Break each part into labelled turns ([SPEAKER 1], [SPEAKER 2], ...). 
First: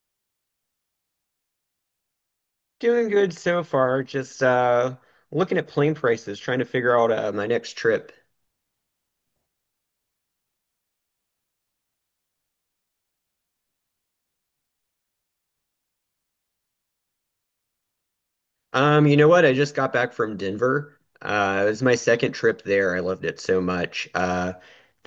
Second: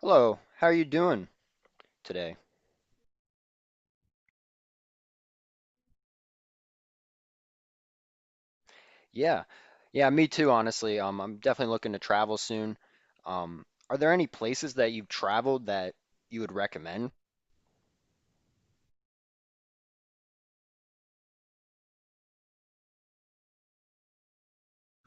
[SPEAKER 1] Hello, how are you doing today?
[SPEAKER 2] Doing good so far. Just looking at plane prices, trying to figure out my next trip.
[SPEAKER 1] Yeah, yeah, me too, honestly. I'm definitely looking to travel soon. Are there any places that you've traveled that you would recommend?
[SPEAKER 2] You know what? I just got back from Denver. It was my second trip there. I loved it so much.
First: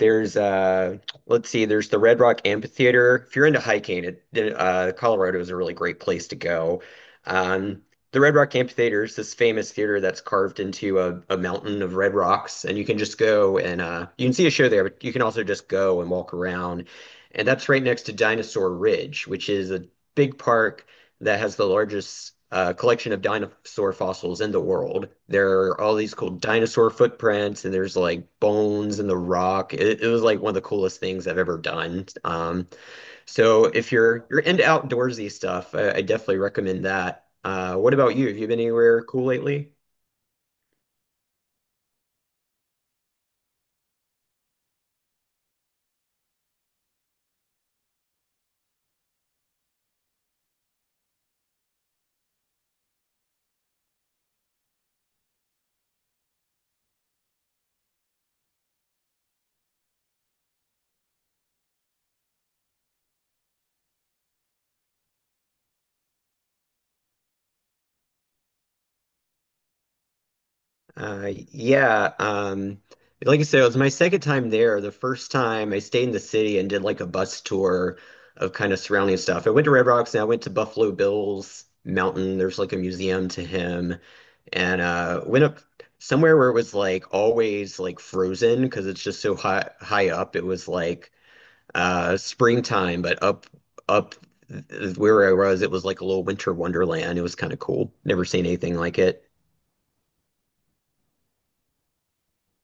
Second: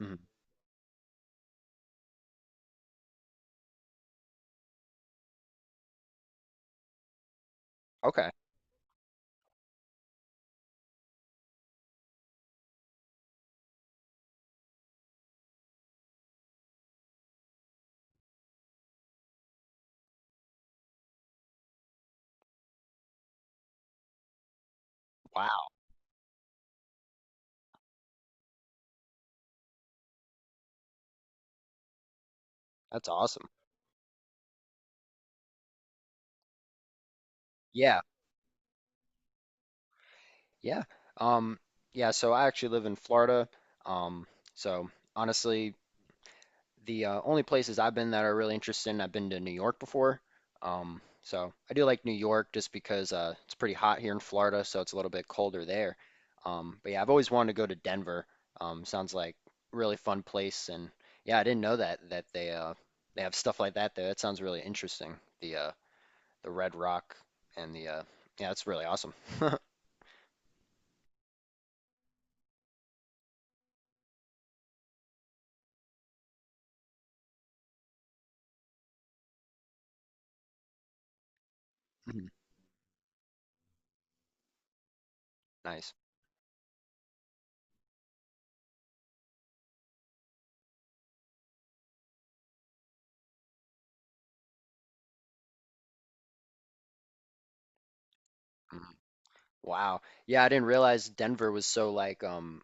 [SPEAKER 1] Mhm.
[SPEAKER 2] let's see, there's the Red Rock Amphitheater. If you're into hiking, Colorado is a really great place to go. Um, the
[SPEAKER 1] Okay,
[SPEAKER 2] Red Rock Amphitheater is this famous theater that's carved into a mountain of red rocks, and you can just go and you can see a show there, but you can also just go and walk around. And that's right next to Dinosaur Ridge, which is a big park that has the largest collection of dinosaur fossils in the world. There
[SPEAKER 1] wow,
[SPEAKER 2] are all these cool dinosaur footprints, and there's like bones in the rock. It was like one of the coolest things I've ever done. Um,
[SPEAKER 1] that's awesome.
[SPEAKER 2] so if you're into outdoorsy stuff, I definitely recommend that. What
[SPEAKER 1] Yeah,
[SPEAKER 2] about you? Have you been anywhere cool lately?
[SPEAKER 1] yeah. Um, yeah, so I actually live in Florida. Um, so honestly, the only places I've been that are really interested in, I've been to New York before. So I do like New York just because it's pretty hot here in Florida, so it's a little bit colder there. But yeah, I've always wanted to go to Denver. Sounds like a really fun place, and yeah, I didn't know that they have stuff like that there. That sounds really interesting. The uh, the Red Rock and the yeah, that's really awesome.
[SPEAKER 2] Yeah, like I said, it was my second time there. The first time I stayed in the city and did like a bus tour of kind of surrounding stuff. I went to Red Rocks and I went to Buffalo Bill's
[SPEAKER 1] Mhm.
[SPEAKER 2] Mountain. There's like a museum to him, and went up
[SPEAKER 1] Nice.
[SPEAKER 2] somewhere where it was like always like frozen because it's just so high up. It was like springtime, but up where I was, it was like a little winter wonderland. It was kind of cool. Never seen anything
[SPEAKER 1] Mhm.
[SPEAKER 2] like it.
[SPEAKER 1] Wow. Yeah, I didn't realize Denver was so like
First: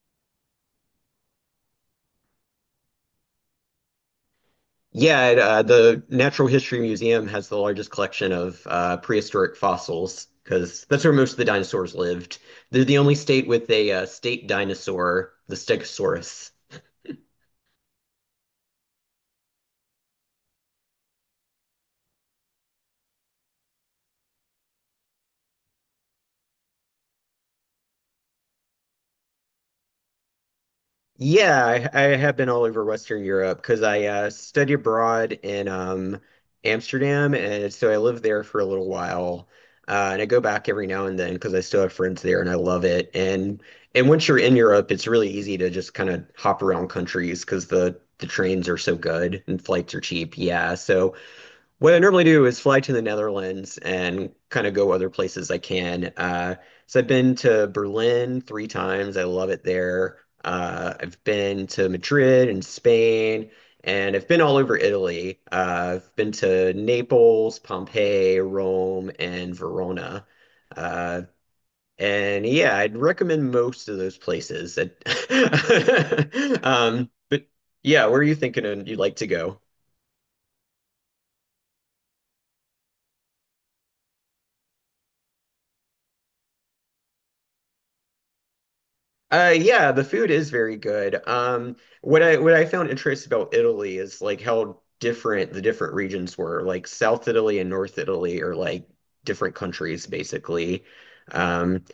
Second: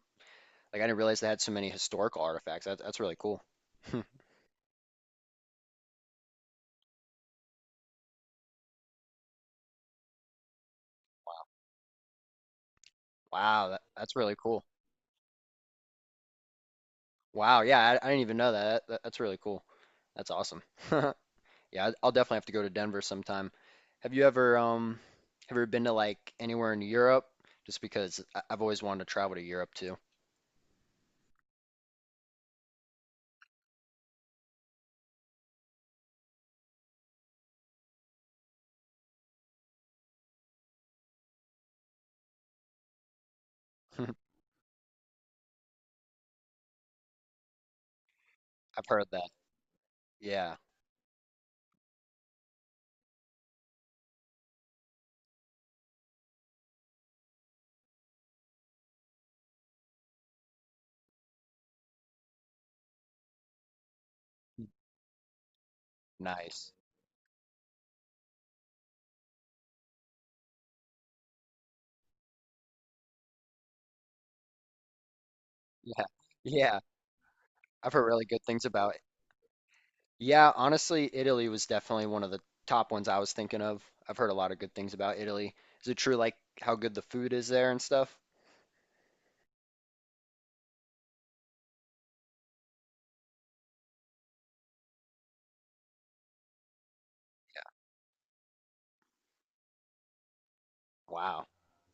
[SPEAKER 1] like I didn't realize they had so many historical artifacts. That's really cool.
[SPEAKER 2] Yeah, the Natural History Museum has the largest collection of prehistoric fossils because that's where most of the dinosaurs lived. They're the only state
[SPEAKER 1] Wow,
[SPEAKER 2] with a
[SPEAKER 1] that's really
[SPEAKER 2] state
[SPEAKER 1] cool.
[SPEAKER 2] dinosaur, the Stegosaurus.
[SPEAKER 1] Wow, yeah, I didn't even know That's really cool. That's awesome. Yeah, I'll definitely have to go to Denver sometime. Have you ever um have you ever been to like anywhere in Europe? Just because I've always wanted to travel to Europe too.
[SPEAKER 2] Yeah, I have been all over Western Europe because I studied abroad in Amsterdam, and so I lived there for a little while. And I go back every now and then because I still have friends there, and I love it. And and
[SPEAKER 1] I've
[SPEAKER 2] once you're in Europe, it's really easy to just kind of hop around countries because the trains are so
[SPEAKER 1] heard that.
[SPEAKER 2] good and flights are cheap.
[SPEAKER 1] Yeah,
[SPEAKER 2] Yeah, so what I normally do is fly to the Netherlands and kind of go other places I can. So I've been to Berlin three times. I love it there. I've been to Madrid and Spain, and I've been all over Italy. I've been
[SPEAKER 1] nice.
[SPEAKER 2] to Naples, Pompeii, Rome, and Verona. Uh, and yeah, I'd recommend most of those places.
[SPEAKER 1] Yeah, yeah.
[SPEAKER 2] But
[SPEAKER 1] I've heard
[SPEAKER 2] yeah, where
[SPEAKER 1] really
[SPEAKER 2] are you
[SPEAKER 1] good things
[SPEAKER 2] thinking
[SPEAKER 1] about
[SPEAKER 2] you'd like to go?
[SPEAKER 1] yeah, honestly, Italy was definitely one of the top ones I was thinking of. I've heard a lot of good things about Italy. Is it true, like how good the food is there and stuff?
[SPEAKER 2] Yeah, the food is very good. What I found interesting about Italy is like how different the different regions were. Like South Italy and North Italy are like different countries basically.
[SPEAKER 1] Wow.
[SPEAKER 2] Um,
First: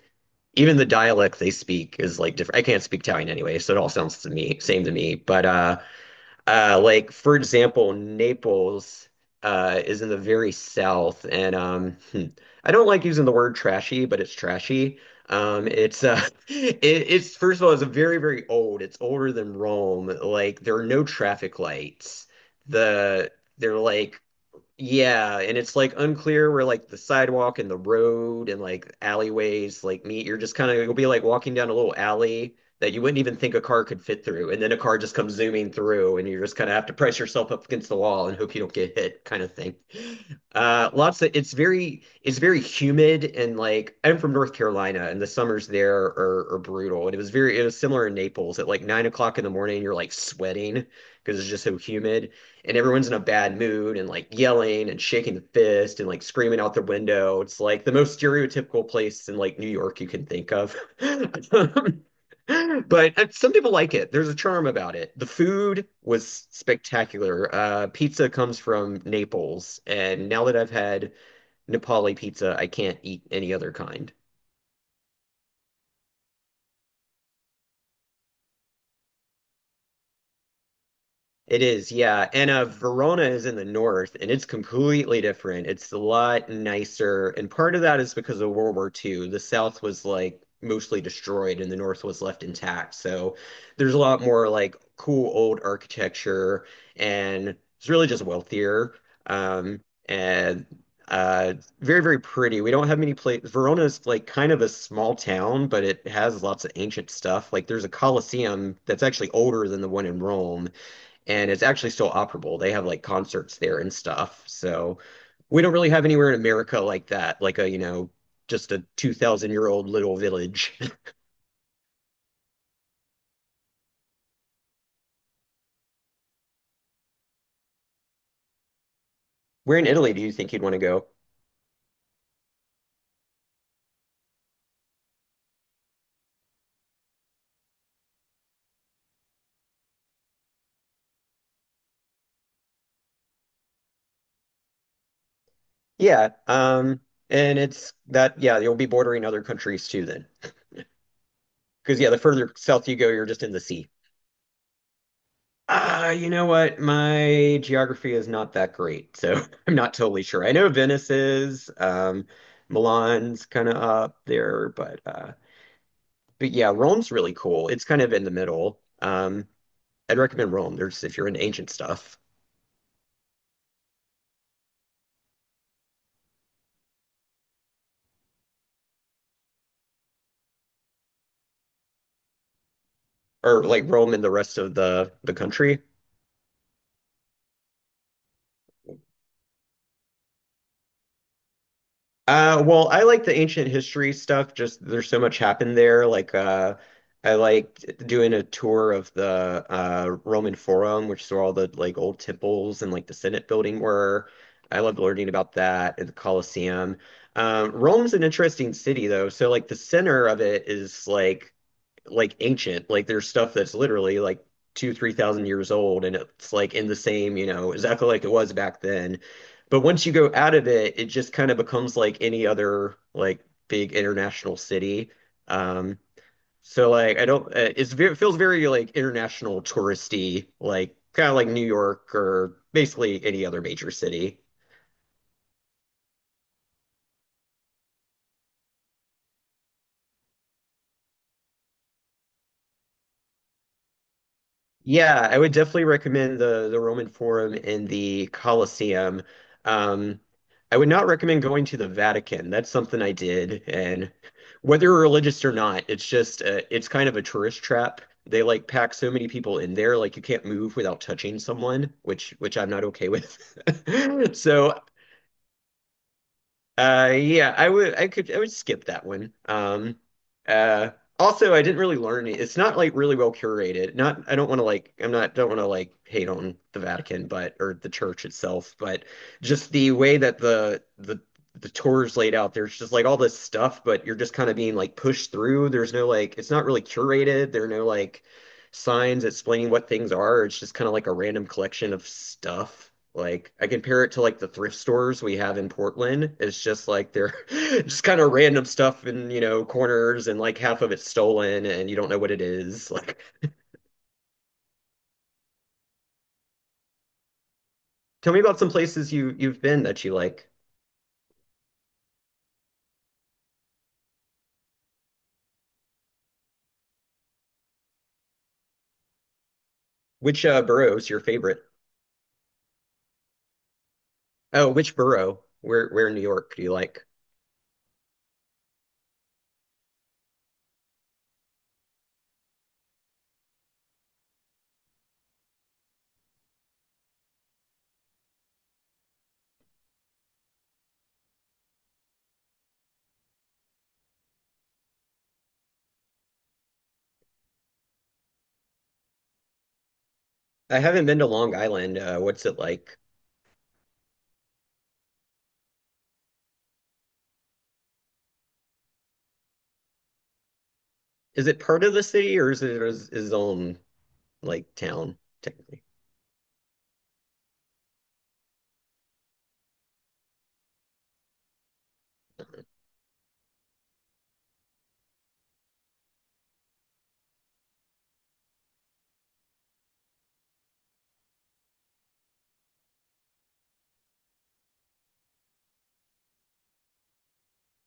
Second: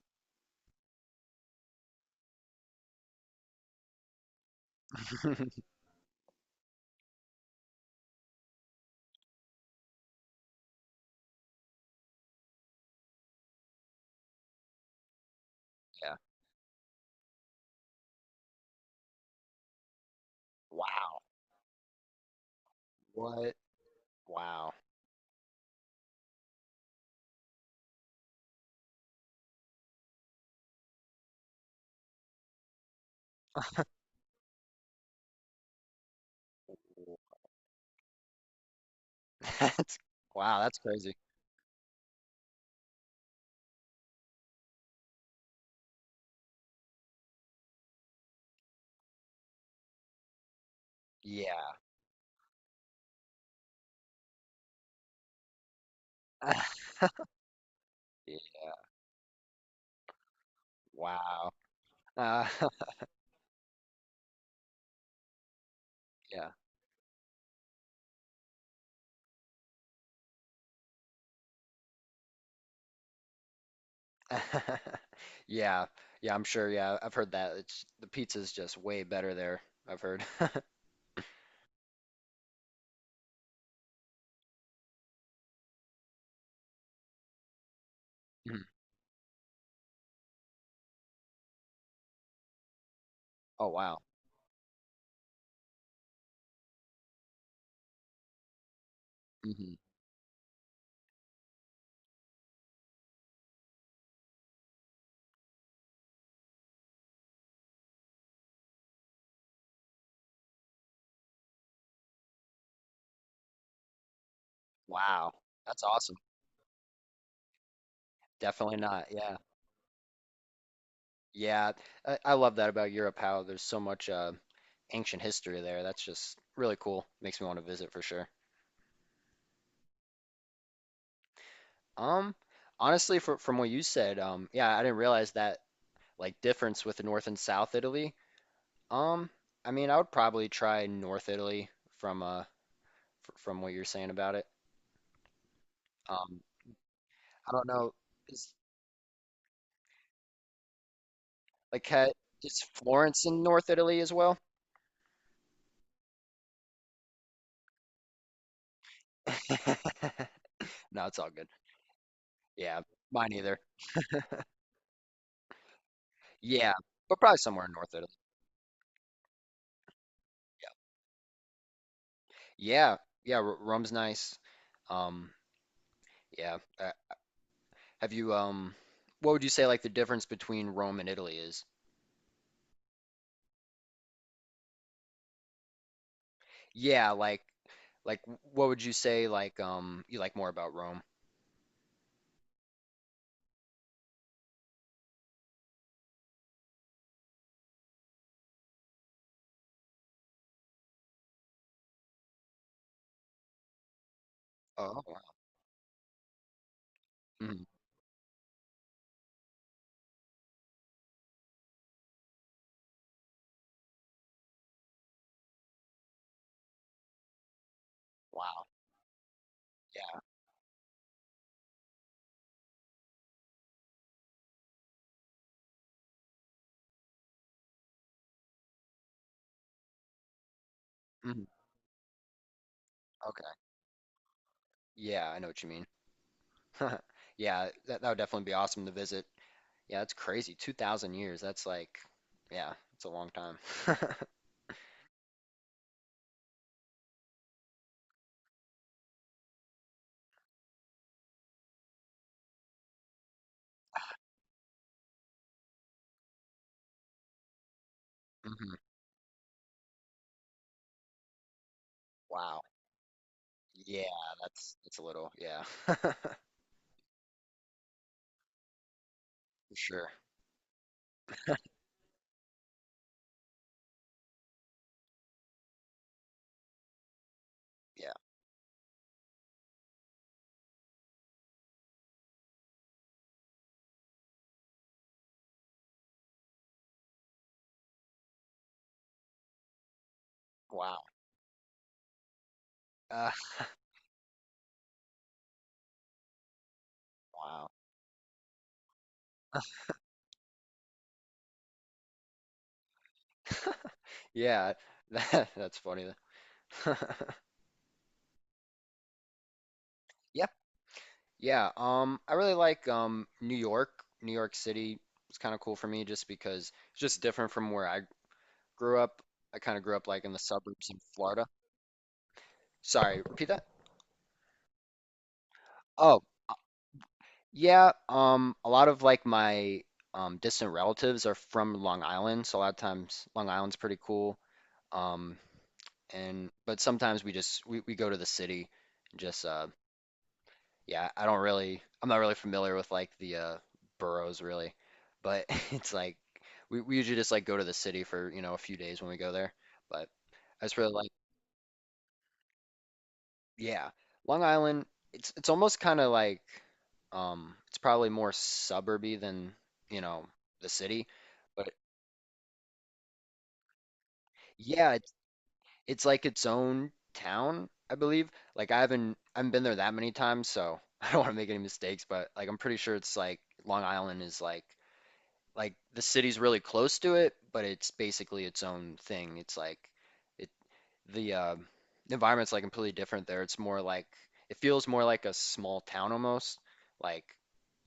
[SPEAKER 2] Even the dialect they speak is like different. I can't speak Italian anyway, so it all sounds to me same to me. But uh, uh, like for example, Naples is in the very south, and I don't like using the word trashy, but it's trashy. It's
[SPEAKER 1] Yeah.
[SPEAKER 2] it's first of all, it's very very old. It's older than Rome. Like there are no
[SPEAKER 1] Wow.
[SPEAKER 2] traffic lights. The
[SPEAKER 1] What?
[SPEAKER 2] they're like,
[SPEAKER 1] Wow.
[SPEAKER 2] yeah, and it's like unclear where like the sidewalk and the road and like alleyways like meet. You're just kind of you'll be like walking down a little alley that you wouldn't even think a car could fit through, and then a car just comes zooming through, and you just kind of have to
[SPEAKER 1] Ooh.
[SPEAKER 2] press yourself up against the wall and hope you don't get hit, kind of thing.
[SPEAKER 1] That's wow, that's crazy.
[SPEAKER 2] Lots of it's very humid and like I'm from North Carolina, and the summers there are brutal. And it was similar in Naples at like 9 o'clock in the morning, you're like sweating because it's just so
[SPEAKER 1] Yeah.
[SPEAKER 2] humid and everyone's in a bad mood and like yelling and shaking the fist and like screaming out the window. It's like the most
[SPEAKER 1] Yeah.
[SPEAKER 2] stereotypical place in like New York you can think of.
[SPEAKER 1] Wow. Uh,
[SPEAKER 2] But some people like it. There's a charm about it. The food was
[SPEAKER 1] yeah.
[SPEAKER 2] spectacular. Pizza comes from Naples, and now that I've had Nepali pizza, I can't eat any other kind.
[SPEAKER 1] Yeah. Yeah, I'm sure. Yeah, I've heard that. It's The pizza's just way better there, I've heard.
[SPEAKER 2] It is, yeah. And Verona is in the north, and it's completely different. It's a lot nicer, and part of that is because of
[SPEAKER 1] Mhm.
[SPEAKER 2] World War II. The south was like mostly destroyed, and the north was left intact. So
[SPEAKER 1] Oh,
[SPEAKER 2] there's
[SPEAKER 1] wow.
[SPEAKER 2] a lot more like cool old architecture, and it's really just wealthier.
[SPEAKER 1] Hmm.
[SPEAKER 2] Um, and uh, Very, very pretty. We don't have many places. Verona's like kind of a small town, but it has lots of ancient stuff. Like there's a Colosseum that's actually older than the one in Rome and it's actually still operable. They have like concerts there and stuff. So
[SPEAKER 1] Wow.
[SPEAKER 2] we don't
[SPEAKER 1] That's
[SPEAKER 2] really have
[SPEAKER 1] awesome.
[SPEAKER 2] anywhere in America like that, like a, you know, just
[SPEAKER 1] Definitely
[SPEAKER 2] a
[SPEAKER 1] not. Yeah.
[SPEAKER 2] 2000-year-old little village.
[SPEAKER 1] Yeah, I love that about Europe, how there's so much ancient history there. That's just really cool. Makes me want to visit for sure.
[SPEAKER 2] Where in Italy do you think you'd want to go?
[SPEAKER 1] Um, Honestly, from what you said, yeah, I didn't realize that like difference with the North and South Italy. Um, I mean, I would probably try North Italy from from what you're saying about it.
[SPEAKER 2] Yeah,
[SPEAKER 1] Um, I
[SPEAKER 2] and
[SPEAKER 1] don't
[SPEAKER 2] it's
[SPEAKER 1] know,
[SPEAKER 2] that,
[SPEAKER 1] is
[SPEAKER 2] yeah, you'll be bordering other countries too then.
[SPEAKER 1] like
[SPEAKER 2] Because
[SPEAKER 1] ha,
[SPEAKER 2] yeah, the further
[SPEAKER 1] is
[SPEAKER 2] south you go,
[SPEAKER 1] Florence
[SPEAKER 2] you're
[SPEAKER 1] in
[SPEAKER 2] just in the
[SPEAKER 1] North
[SPEAKER 2] sea.
[SPEAKER 1] Italy as well?
[SPEAKER 2] Ah, you know what? My geography is not that great, so I'm not totally sure. I know
[SPEAKER 1] No,
[SPEAKER 2] Venice
[SPEAKER 1] it's all good.
[SPEAKER 2] is.
[SPEAKER 1] Yeah, mine
[SPEAKER 2] Milan's
[SPEAKER 1] either.
[SPEAKER 2] kind of up there, but but
[SPEAKER 1] Yeah,
[SPEAKER 2] yeah, Rome's
[SPEAKER 1] but
[SPEAKER 2] really
[SPEAKER 1] probably somewhere
[SPEAKER 2] cool.
[SPEAKER 1] in
[SPEAKER 2] It's
[SPEAKER 1] North
[SPEAKER 2] kind of
[SPEAKER 1] Italy.
[SPEAKER 2] in the middle. I'd recommend Rome. There's, if you're into ancient stuff,
[SPEAKER 1] Yeah, yeah, r rum's nice. Um, yeah. Have you what would you say like the difference between Rome and Italy is?
[SPEAKER 2] or like Rome and the rest of the country.
[SPEAKER 1] Yeah, like what would you say like you like more about Rome?
[SPEAKER 2] Well, I like the ancient history stuff. Just there's so much happened there. Like I liked doing a tour of the Roman Forum, which is where all the like old temples and like the Senate building were. I loved
[SPEAKER 1] Oh, wow.
[SPEAKER 2] learning about that and the Colosseum.
[SPEAKER 1] Mhm.
[SPEAKER 2] Rome's an interesting city though. So like the center of it is like ancient. Like there's stuff that's literally like two, 3000 years old, and it's like in the same, you know, exactly like it was
[SPEAKER 1] Wow.
[SPEAKER 2] back then. But once you
[SPEAKER 1] Yeah.
[SPEAKER 2] go out of it, it just kind of becomes like any other like big international city. Um, so like I don't, it's very, it feels very like international touristy, like kind of
[SPEAKER 1] Mhm.
[SPEAKER 2] like New York or basically any
[SPEAKER 1] Okay.
[SPEAKER 2] other major city.
[SPEAKER 1] Yeah, I know what you mean. Yeah, that that would definitely be awesome to visit. Yeah, that's crazy. 2000 years. That's like yeah, it's a long time.
[SPEAKER 2] Yeah, I would definitely recommend the Roman Forum and the Colosseum. Um, I would not recommend going to the Vatican. That's something I did, and whether you're religious or not, it's just it's kind of a tourist trap. They like
[SPEAKER 1] Mhm.
[SPEAKER 2] pack so many people in there, like you can't move without touching someone, which
[SPEAKER 1] Wow.
[SPEAKER 2] I'm not okay with.
[SPEAKER 1] Yeah,
[SPEAKER 2] So
[SPEAKER 1] that's a little. Yeah.
[SPEAKER 2] uh, yeah, I would, I would skip that one.
[SPEAKER 1] For sure.
[SPEAKER 2] Uh, Also, I didn't really learn it. It's not like really well curated. Not, I don't want to like, I'm not, don't want to like hate on the Vatican, but or the
[SPEAKER 1] Yeah.
[SPEAKER 2] church itself, but just the way that the tour is laid out. There's just like all this stuff, but you're just kind of being like pushed through. There's no like, it's not really curated. There are no like signs explaining what things are. It's just kind of
[SPEAKER 1] Wow.
[SPEAKER 2] like a random collection of stuff.
[SPEAKER 1] Uh,
[SPEAKER 2] Like I compare it to like the thrift stores we have in Portland. It's just like they're
[SPEAKER 1] wow.
[SPEAKER 2] just kind of random stuff in, you know, corners and like half of it's stolen and you don't know what it is. Like
[SPEAKER 1] Yeah, that's funny.
[SPEAKER 2] tell me about some places you've been that you like.
[SPEAKER 1] Yep. Yeah. I really like New York. New York City was kind of cool for me just because it's just different from where I grew up. I kind of grew up like in the
[SPEAKER 2] Which
[SPEAKER 1] suburbs
[SPEAKER 2] borough
[SPEAKER 1] in
[SPEAKER 2] is your
[SPEAKER 1] Florida.
[SPEAKER 2] favorite?
[SPEAKER 1] Sorry, repeat that.
[SPEAKER 2] Oh, which borough? Where in New
[SPEAKER 1] Oh,
[SPEAKER 2] York do you like?
[SPEAKER 1] yeah. A lot of like my distant relatives are from Long Island, so a lot of times Long Island's pretty cool. Um, and but sometimes we just we go to the city and just yeah, I don't really, I'm not really familiar with like the boroughs really, but it's like we usually just like go to the city for, you know, a few days when we go there. But I just
[SPEAKER 2] I
[SPEAKER 1] really
[SPEAKER 2] haven't
[SPEAKER 1] like,
[SPEAKER 2] been to Long Island. What's it like?
[SPEAKER 1] yeah, Long Island, it's almost kind of like it's probably more suburby than, you know, the city,
[SPEAKER 2] Is it
[SPEAKER 1] but
[SPEAKER 2] part of the city or is it is its own like
[SPEAKER 1] yeah,
[SPEAKER 2] town technically?
[SPEAKER 1] it's like its own town, I believe. Like I haven't been there that many times, so I don't want to make any mistakes, but like I'm pretty sure it's like Long Island is like the city's really close to it, but it's basically its own thing. It's like it the environment's like completely different there. It's more like it feels more like a small town almost, like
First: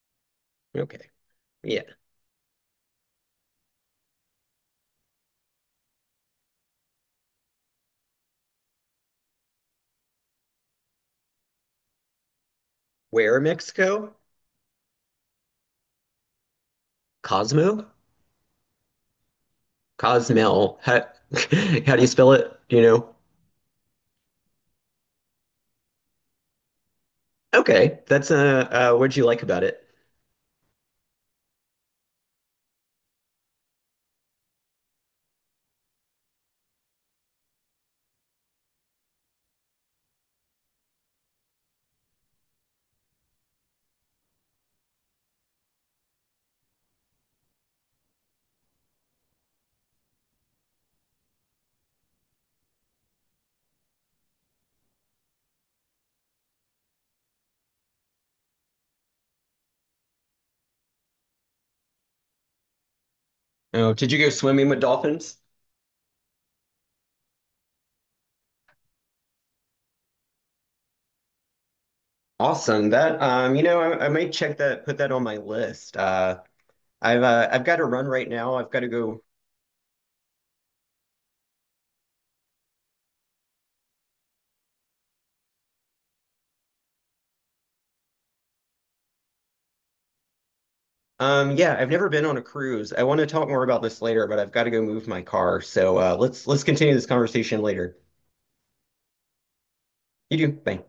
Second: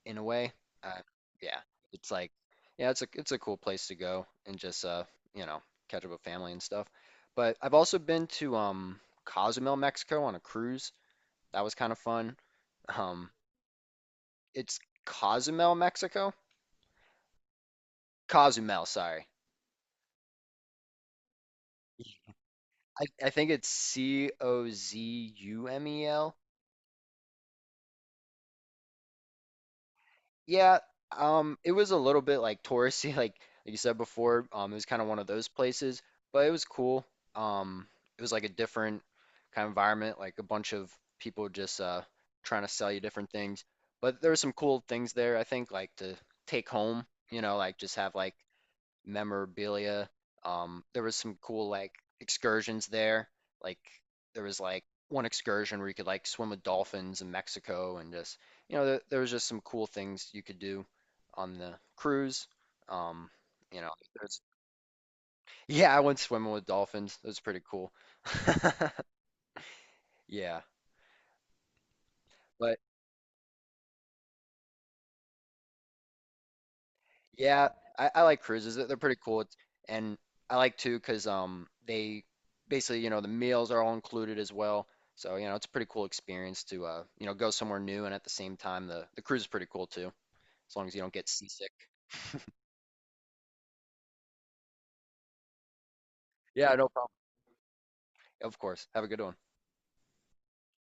[SPEAKER 1] in a way. Uh,
[SPEAKER 2] Okay.
[SPEAKER 1] yeah,
[SPEAKER 2] Yeah.
[SPEAKER 1] it's like yeah, it's a cool place to go and just you know, catch up with family and stuff. But I've also been to Cozumel, Mexico on a cruise. That was kind of fun. Um,
[SPEAKER 2] Where in Mexico?
[SPEAKER 1] it's Cozumel, Mexico.
[SPEAKER 2] Cosmo?
[SPEAKER 1] Cozumel, sorry.
[SPEAKER 2] Cosmel. How, how do you spell it? Do you know?
[SPEAKER 1] I think it's Cozumel.
[SPEAKER 2] Okay, that's what'd you like about it?
[SPEAKER 1] Yeah, it was a little bit like touristy, like you said before. It was kind of one of those places, but it was cool. Um, it was like a different kind of environment, like a bunch of people just trying to sell you different things. But there were some cool things there, I think, like to take home, you know, like just have like memorabilia. There was some cool like excursions there. Like there was like one excursion where you could like swim with dolphins in Mexico and just you know there was just some cool things you could do on the cruise. Um, you know,
[SPEAKER 2] Oh, did you go
[SPEAKER 1] there's
[SPEAKER 2] swimming with dolphins?
[SPEAKER 1] yeah, I went swimming with dolphins. It was pretty cool. Yeah, but
[SPEAKER 2] Awesome. That I might check that, put that on my list. I've
[SPEAKER 1] yeah,
[SPEAKER 2] got to run
[SPEAKER 1] I
[SPEAKER 2] right
[SPEAKER 1] like
[SPEAKER 2] now. I've
[SPEAKER 1] cruises.
[SPEAKER 2] got to
[SPEAKER 1] They're pretty
[SPEAKER 2] go.
[SPEAKER 1] cool. It's, and I like too because they basically, you know, the meals are all included as well. So, you know, it's a pretty cool experience to you know, go somewhere new and at the same time the cruise is pretty cool too, as long as you don't get seasick.
[SPEAKER 2] Yeah, I've never been on a cruise. I want to talk more about this later, but I've got to go move my car. So let's
[SPEAKER 1] Yeah, no
[SPEAKER 2] continue this
[SPEAKER 1] problem.
[SPEAKER 2] conversation later.
[SPEAKER 1] Of course. Have a good one.
[SPEAKER 2] You do. Bye.